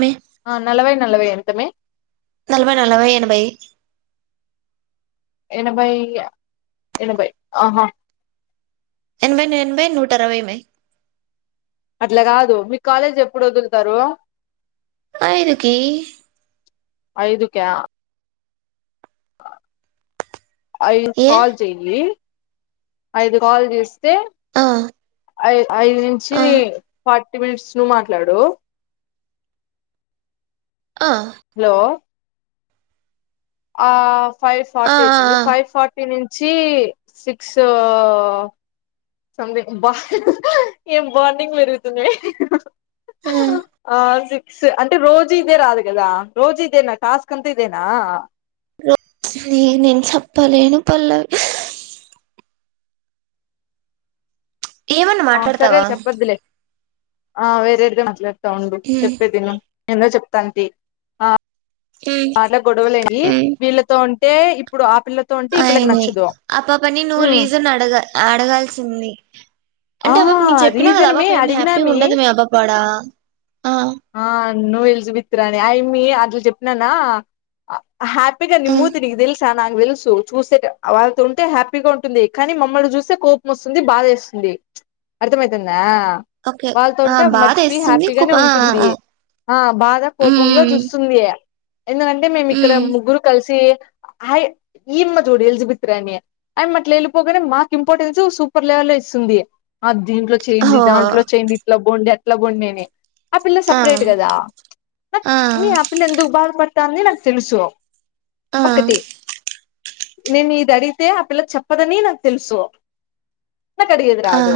మీ ఆ నలభై నలభై ఎంతమే నలభై నలభై ఎనభై. ఎనభై ఎనభై ఆహా ఎనభై ను ఎనభై నూట అరవై అమ్మీ. ఇలా కాదు మీ కాలేజ్ ఎప్పుడు వదులుతారు. ఐదుకి ఐదుకా [inaudible] ఐ ఏ కాల్ చేయిల్లి. ఐదు కాల్ చేస్ తే ఆ ఐ ఐదు నుంచి ఆ ఫా టీ మినిట్స్ ను మాట్లాడు. ఆ హలో ఆ ఫైవ్ ఆ ఫార్టీ అయితుంది. ఆ ఫైవ్ ఫార్టీ నుం చి సిక్సో సంథింగ్ బా ఏం బాండింగ్ పెరుగుతున్నయి. ఉమ్ ఆ సి క్స్ అంటే రోజు ఇదే రాదు కదా రోజు ఇదేనా టాస్కు అంత ఇదేనా. రోజు నేను చెప్పలేను పల్లవి. ఏమన్నా ఆ, సరే మాట్లాడతావా. చెప్పద్దులే ఆ వేరే [inaudible] గా మాట్లాడు. సౌండు ఉమ్ చెప్పేది ఇను ఎందో చెప్ప తంతి ఆ ఉమ్ అట్లా గొడవలు అయినయి వీళ్ళతో ఉ ంటే ఇప్పుడు ఆ పిల్లతో ఉంటే ఈ పిల్లకి అయినయి నచ్చదు ఆ పాపని నువ్వు రీజన్ అడగా అడగాల్సింది అంటే ఆ పాప నేను చెప్పినా కదా రీజన్ ఆ మే పాప ఏం హ్యాపీగా అడిగినామే ఉండదు మే ఆ పాప ఆ ఆ నువ్వు ఎలిజబెత్ రాణియా ఆయమ్మి అట్లు చెప్పినానా హ్యాపీగా నీ ఉమ్ మూతి నీకు తెలుసు త నాకు తెలుసు చూసేట వాళ్ళతో ఉంటే హ్యాపీగా ఉంటుంది కానీ మమ్మల్ని చూస్తే కోపం వస్తుంది బాధ ఏస్తుంది అర్థమవుతుందా ఓకే ఆ బాదేస్తుంది కుబా టుంది ఆ బాధ కోపంగా చూస్తుంది ఎందుకంటే మేము ఇక్కడ ఉమ్ ముగ్గురు కలిసి అయ్ ఈయమ్మ చూడు ఎలిజబెత్ రాణి అయమ్మ అట్లా వెళ్ళిపోగానే మాకు ఇంపార్టెన్స్ సూపర్ లెవెల్ లో ఇస్తుంది దీంట్లో చేయండి ఓహో దాంట్లో చేయండి ఇట్లా పోండి ఇట్లా పోండి అని ఆ పిల్ల సపరేట్ కదా మీ ఆ పిల్ల ఎందుకు బాధపడు తంది నాకు తెలుసు ఆ ఒకటి నేను ఇది అడిగితే ఆ పిల్ల చెప్పదని నాకు తెలుసు నాకి అడిగేది ఆ రాదు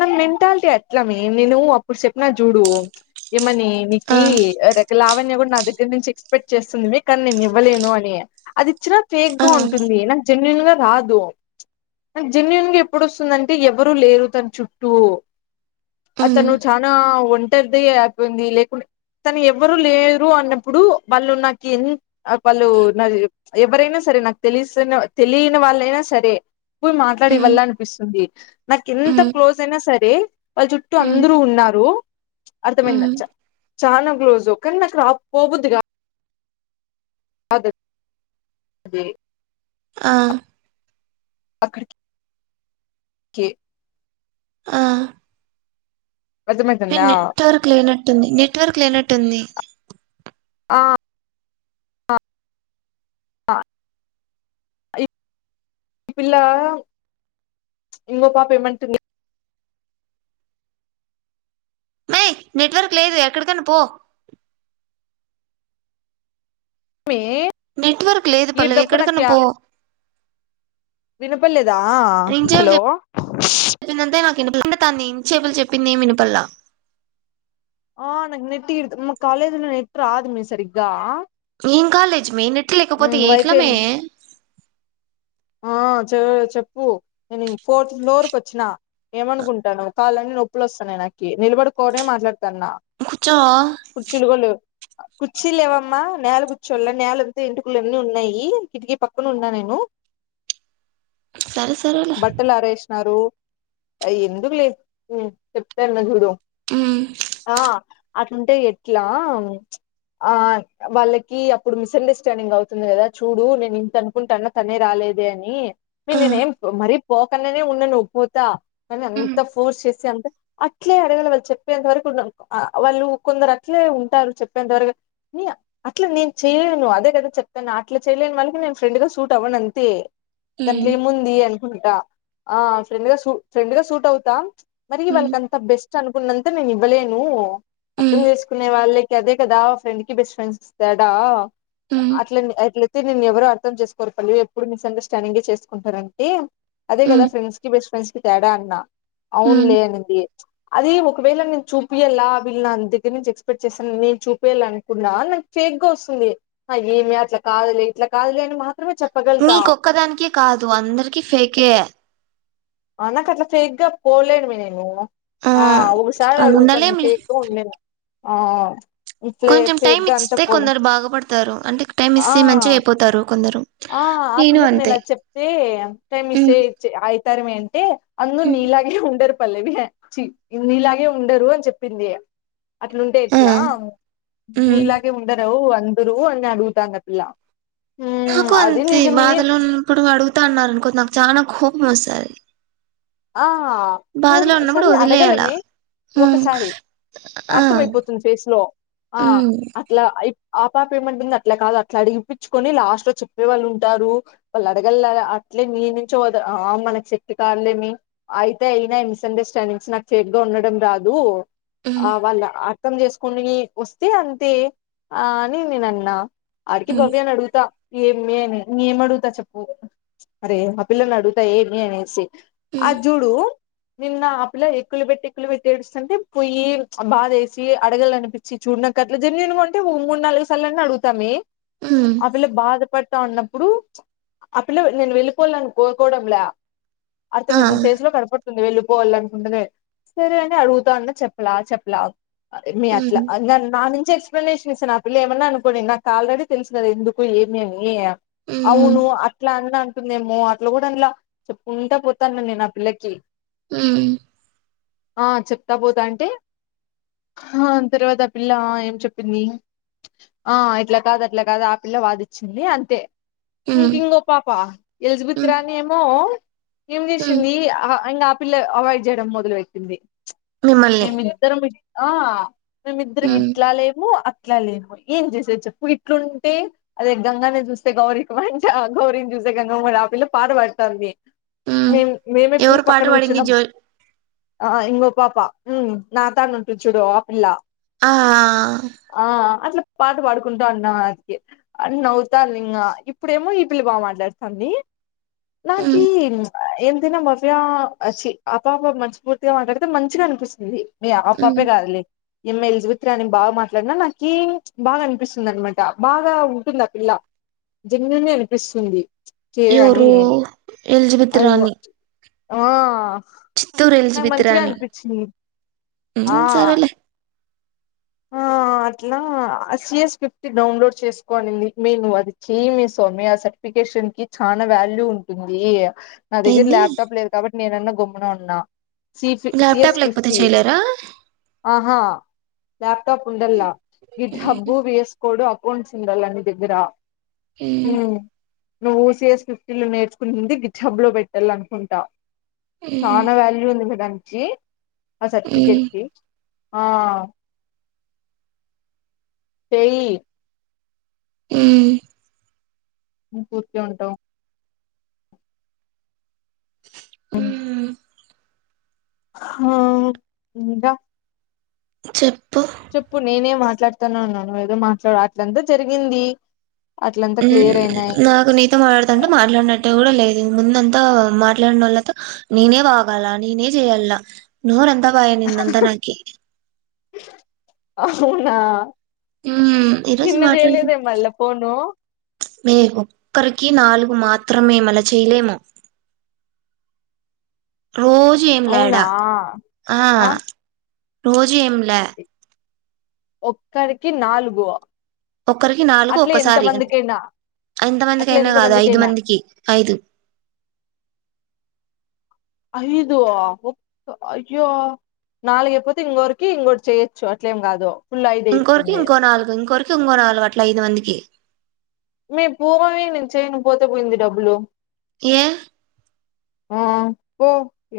నా మెంటాలిటీ అట్లా మే నేను చెప్పిన జూడు ఎప్ మని ఆ నికి ఆ లావణ్య కూడా నా దగ్గర నుంచి ఎక్స్పెక్ట్ చేస్తుంది మే కానీ నేను ఇవ్వలేను అని అది ఇచ్చిన ఫేక్ ఆ గా ఉంటుంది నాక్ జెన్యున్గా రాదు అ జెన్యున్ గా ఎప్పుడు వస్తుందంటే ఎవరు లేరు తన చుట్టూ ఉమ్ అతను ఆ ఒంటరిది అపోంది లేకున్ తను ఎవ్వరు లేరు అన్నప్పుడు వాళ్ళు నాకి ఎన్ ఆ వాళ్ళు నారిది ఎవరైనా సరే నాకు తెలిసిన తెలియని వాళ్ళైనా సరే పోయి మాట్లాడి ఉమ్ ఇవ్వల్ల అనిపిస్తుంది నాకు ఎంత ఉమ్ క్లోజ్ అయినా సర్ ఏ వల్ల చుట్టూ ఉమ్ అన్ ఆరు అర్థమైంది ఉమ్ నచ్చ చాలా క్లోజ్ కానీ నాకు రాపు పోవద్దుగా అదే అదే ఆ అక్కడికి కె ఆ నిన్ అర్థమైతుందా యిట్టర్కలే లెనట్ నెట్వర్క్ లేనట్టుంది ఆ ఇ పిల్ల ఇంగొ పాప ఏమంటుంది మై నెట్వర్క్ లేదు ఎక్కడికన్నా పో చెప్పు మే నెట్వర్క్ లేదు పల్లవి ఈడిదప్ప నాక్ ఎక్కడికన్నా పో వినపడలేదా హలో వినపడుతుందాంది ఇంచసేపు చెప్పినాదంత ఎమ్ వినుపల్లా ఆ నాక్ నెట్ ఇ డ్ మ కాలేజ్లో నెట్ రాద్ మే సరిగ్గా ఎమ్ కాలేజ్ మే నెట్ నెట్ లేకపోతే వైఫై ఏట్లమే ఆ చె చెప్పు నేను ఫోర్త్ ఫ్లోర్ కు వచ్చినా ఏమనుకుంటాన్నావు కాళ్ళన్న నొప్పులు వస్తాన్నాయి నాకి నిలబడుకోనే మాట్లాడతాన్నా కూర్చో కుర్చీలు కూడ లేవు కుర్చీలు లేవమ్మా నేల కుర్చొళ్ళ నేలంతే ఎంటికలన్నీ ఉన్నాయి కిటికీ పక్కన ఉన్నా నేను సరే సరేలే బట్టలు ఆరేసినారు అయి ఎందుకులే చెప్తాన్న చూడు ఊ ఆ అట్లుంటే ఎట్లా ఆ వాళ్ళకి అప్పుడు మిస్ అండర్ స్టాండింగ్ అవుతుంది కదా చూడు నేను ఇంత అనుకుంటాన్నా తనే రాలేదు. దేన్ని ఆ నేను ఏం పో మరి పోకన్నానే ఉండను పోతా అని ఉమ్ అంత ఫోర్స్ చేసి అంత అట్లే అడగాలి వాళ్ళు చెప్పేంత వరకు వాళ్ళు కొందరు అట్లే ఉంటారు చెప్పేంత వరకు నీ అట్లా నేను చెయను అదే కదా చెప్తాన్న అట్లా చేయలేని వాళ్ళకి నేను ఫ్రెండ్ గా సూట్ అవ్వను అంతే. ఉమ్ దాంట్లో ఏముంది అని ఉంటా ఆ ఫ్రెండ్గా సూట్ ఫ్రెండ్గా సూట్ అవుతా మరి ఉమ్ వాళ్ళకి అంత బెస్ట్ అనుకున్నంత అంటే నేను ఇవ్వాలేను ఉమ్ అర్థం చేసుకునే వాళ్ళకి అదే కదా ఫ్రెండ్ కి బెస్ట్ ఫ్రెండ్స్ కి తేడా ఆ ఉమ్ అట్ల అట్లయితే నేను ఎవరు అర్థం చేసుకోరు పల్లవి ఎప్పుడు మిస్ అండర్ స్టాండింగ్ తనింగ చేసుకుంటారంటే అదే కదా ఉమ్ ఫ్రెండ్స్ కి బెస్ట్ ఫ్రెండ్స్ తేడా అన్నా ఉమ్. అవునులే అనింది అది ఒకవేళ నేను చూపియాల వీళ్ళు నా దగ్గర నుంచి ఎక్స్పెక్ట్ చేశాను నేను చూపయాల అనుకున్నా నాకు ఫేక్ గా వస్తుంది ఏమి అట్లా కాదులే ఇట్లా కాదులే అని మాత్ర మాత్రమే చెప్పగల్ తా నీకొక్కదానికే కాదు అందరికి ఫేకేయే మనకట్ల ఫేక్ గా పోలేను మే నేను. ఆ ఒకసారి ఆ అడుగుతా నేను ఉండలేంలే ఫేక్గా ఉండలేను ఆ ఇట్లే కొంచం ఫేక్ టైమ్ గా అంతా ఇచ్చుతే పోల కొందరు బాగుపడతారు అంటే టైమ్ ఆ ఇస్తే మంచిగా అయిపోతారు కొందరు ఆ ఆ పిల్లకి నేను అది చెప్తే అంతే ఉమ్ మెసేజ్ ఐతర్ మేన్ తే అందురు నీలాగే ఉండర్ పల్లవి హే చి నీలాగే ఉండరు అని చెప్పింది అట్లుంటే ఆ ఎట్లా ఉమ్ నీలాగే ఉండరు ఉండరు అని గడుగుతంది ఆ పిల్ల ఉ నాకు అంతే బాధలో ఉన్నప్పుడు అడుగుతా అన్నారు అనుకో నాక్ చానా కోపం వస్తంది. ఆహ్ పోమ్ సరే వదిలేయాల అడగలమే ఉమ్ ఒకసారి ఆ అర్థం అయిపోతుంది ఫేస్ లో ఆ ఉమ్ అట్లా అయి ఆపాప ఏమంటుంది అట్లా కాదు అట్లా అడిగిపించుకొని లాస్ట్ లో చెప్పేవాళ్ళు ఉంటారు వాళ్ళు అడగల అట్లే మీ నుంచో వద ఆ మనకి సెట్ కారులేమీ అయితే అయినాయి మిస్ అండర్స్టాండింగ్ నాకు ఫేక్ గా ఉండడం రాదు ఉమ్ ఆ వాళ్ళ అట్ అర్థం చేసుకొని వస్తే అంతే ఆ అని నేను అన్నా అడికి ఉమ్ భవ్య ను అడుగుతా ఏమ్ మె అని ఏం అడుగుతా చెప్పు అరే మా పిల్లనడుగుతా ఏమి అనేసి ఉమ్ అది జూడు నిన్న ఆ పిల్ల ఎక్కులు పెట్టి ఎక్కులు పెట్టేడుస్తుంటే పోయి బాధేసి అడగాలనిపించి చూడునకట్లా జెన్యూన్ గుంటే మూడు నాలుగు సార్లునా అడుగుతామే ఉమ్ ఆ పిల్ల బాధపడ్ త ఉన్నప్పుడు ఆ పిల్ల నేను వెళ్ళిపోవాలని కోరుకోవడంలా ఆ అర్థమైతుందా ఫేస్లో కనపడ్ వెళ్లిపోవాలనుకుంటూనే సరే అని అడుగుతా అన్న చెప్పలా చెప్పలా మీ అట్లా ఉమ్ నాన్ నా నుంచి ఎక్స్ ఎక్స్ప్లనేషన్ ఇస్తా ఆ పిల్ల ఏమన్నా అనుకోని నాకు ఆల్రెడీ తెలుసు కదా ఎందుకు ఏమియా ఏ యా ఉమ్ అవును అట్లా అన్నాన్ తుంది ఏమో అట్ల కూడా ఆన్ లా చెప్పుకుంటా పోత్ తాన్ అన్ని న పిల్లకి ఉ ఆ చెప్తా పోతా అంటే ఆ తర్వాత ఆ పిల్ల ఏం చెప్పింది ఆ ఇట్లా కాదు అట్లా కాదు ఆ పిల్ల వాదిచ్చింది అంతే కింగ్ ఉమ్ కింగ్ గో పాపా ఎలిజిబత్ ఉమ్ రాణి ఏమో ఏం ఉమ్ చేసింది ఆహ ఇంగ అప్ పిల్లే అవాయిడ్ జేయడం మొదలు వెట్టింది మిమ్మల్ని మేమిద్దరం ఇప్ ఆ మేమిద్దరం ఉమ్ ఇట్లాలేము అట్ ఇట్లా లేను ఏం చేసే చెప్పు ఇట్లుంటే అదే గంగనే చూస్తే గౌరికి మంచిగా గౌరిని చూస్తే గంగ కూడా ఆపిల్ల పాట పడుతంది ఉమ్ మే మే మేమే పోయి ఎవరు పాట పక్కన పాడింది కూర్చున్నాం జో ఆ ఇంగ పాపా హ్మ్ నా తా ఉంటి చూడు ఆ పిల్లా ఆఆ అట్లా పాట పాడుకుంటా అన్నా అది అని అవుతాను ఇంకా ఇప్పుడేమో ఈపిల్ల బాగా మాట్లాడతాన్ని ఉమ్ నాకీ ప్చ్ ఏంతైనా మవ్య వచ్చి అప్పప మంచి పూర్తిగా మాట్లాడితే మంచిగా అనిపిస్తుంది మీ అప్ అప్ ఉమ్ కడిల్ ఏం ఎలిజబెత్ రాణి బాగా మాట్లాడినా నాకేం బాగా అనిపిస్తుంది అనమాట బాగా ఉంటుంది ఆ పిల్ల జెన్యూన్ గా అనిపిస్తుంది ఇవరు ఎల్జి బ అవును హా చిత్తూరు ఎలిజబెత్ రాణి ఉ ఆ సరేలే ఆ అట్లా ఆ సిఎస్ ఫిఫ్టీ డౌన్లోడ్ చేసుకోని మెయిన్ నువ్ అది చెయ్య మీ స్వామి ఆ సర్టిఫికేషన్ కి చానా వాల్యూ ఉంటుందీయ నా దగ్గర ఏంది ల్యాప్టాప్ లేదు కాబట్టి నేనన్న గంప్ వందా సి సిఎస్ ల్యాప్టాప్ ఫేస్ లేకపోతే ఫ్రీ ఏ చేయలేరా ఆహా ల్యాప్టాప్ ఉండల్ల గిడ్ ఉమ్ హబ్బు వీఎస్ కోడ్ అప్ ఓన్స్ ఉండల్ల నీ దగ్గరా ఉమ్ నువ్వు సిఎస్ ఫిఫ్టీన్ లో నేర్చుకునింది గిచ్ హబ్లో పెట్టాల అనుకుంటా చానా వాల్యూ ఉంది లే దానికి జీ ఆ ఉమ్ సర్టిఫికెట్కి ఆ చేయి ఉమ్ ఉ కూర్చ ఉంటావు ఉమ్ హా ఇంకా చెప్పు చెప్పు నేనే మాట్లాడుతానున్నాను ఏదో మాట్లాడ్ అట్లంతా జరిగింది అట్లంతా క్లియర్ అయినాయి నాకు నీతో మాట్లాడతంటే మాట్లాడినట్టే కూడ లేదు ముందంతా మాట్లాడినోళ్ళతో నేనే వాగల్లానా నేనే చేయాలనా నోరంత పాయె నిన్నంతా నాకి అవునా ఊ ఈ రోజు నిన్న మాట్లాడూ చేయలేదే మళ్ళా ఫోను మే ఒక్కరికి నాలుగు మాత్రమే మళ్ళ చెయ్యలేము రోజు ఏం అవునా లేడా ఆ రోజూ ఏంలా ఒక్కరికి నాలుగు ఒకరికి నాలుగు అట్లా ఎంత ఒక్కసారి మందికైనా ఎంత మందికి అట్లా అయినా ఎంత కాదు ఐదు మందికైనా మందికి ఐదు ఐదు ఆ ఒక్క అయ్యో నాలుగైపోతే ఇంగోగరికి ఇంకోటి చేయొచ్చు అట్లేం కాదు ఫుల్ ఐదు ఇంకొరికి అయితుంది ఇంకో నాలుగు ఇంకొరిక్ ఇంకో నాలుగు అట్ల ఐదు మందికి మీ పోవే నేను చేయను పోతే పోయింది డబ్బులు ఏ ఆ పో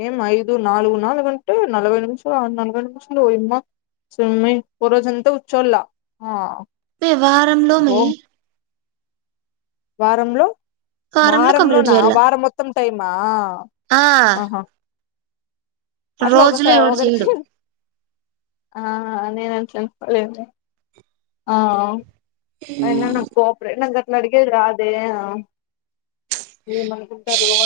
ఏం ఐదు నాలుగు నాలుగంటే నలభై నిమిషాలు ఆ నలభై నిమిషాలూ ఓయమ్మా సామ్మి రోజంతా కూచోళ్ల ఆ మే వారంలో మే బో వారంలో వారంలో కంప్లీట్ ఆ చేయాల వారం మొత్తం టైమా ఆ ఆహా అట్లా ఒకస రోజులో ఎవడు ఒకరికి చేయడు ఆ నేను అట్లా అనుకోలేదులే ఆ నా కోప నడిగేది రా అదే ఏమనుకుంటారు రో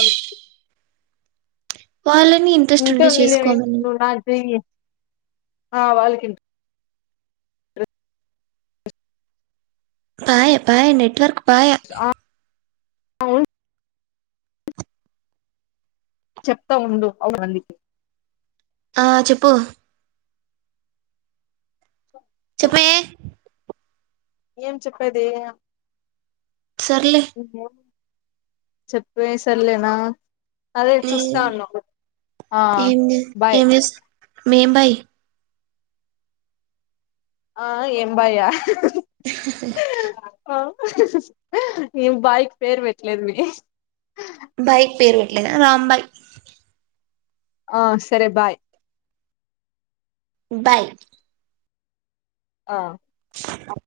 [unintelligible] [inaudible] వాళ్ళని ఇంట్రెస్ట్ ఉంటే ఉంటేయి ఉన్నిలేవే చేసుకోమని నువ్వు నాకు చెయ్యి ఆ వాళ్ళకు కింట పాయ పాయ నెట్వర్క్ పాయ ఆ అవును చెప్తా ఉండు అవునందికి ఆ చెప్పు చెప్పే ఏం చెప్పేది సర్లే చెప్పే సర్లేనా అదే చూస్తా ఎమ్ ఉన్నాం ఆ ఎమ్ బాయ్ ఎంచెస్తవ్ మెంబై ఆ ఎంబ య [inaudible] ఏ బాయ్ కి పేరు పెట్లేదు. మీ బైక్ పేరు పేట్లేదా రాంబాయి ఆ సరే బాయ్ బయ్ ఆ. [inaudible]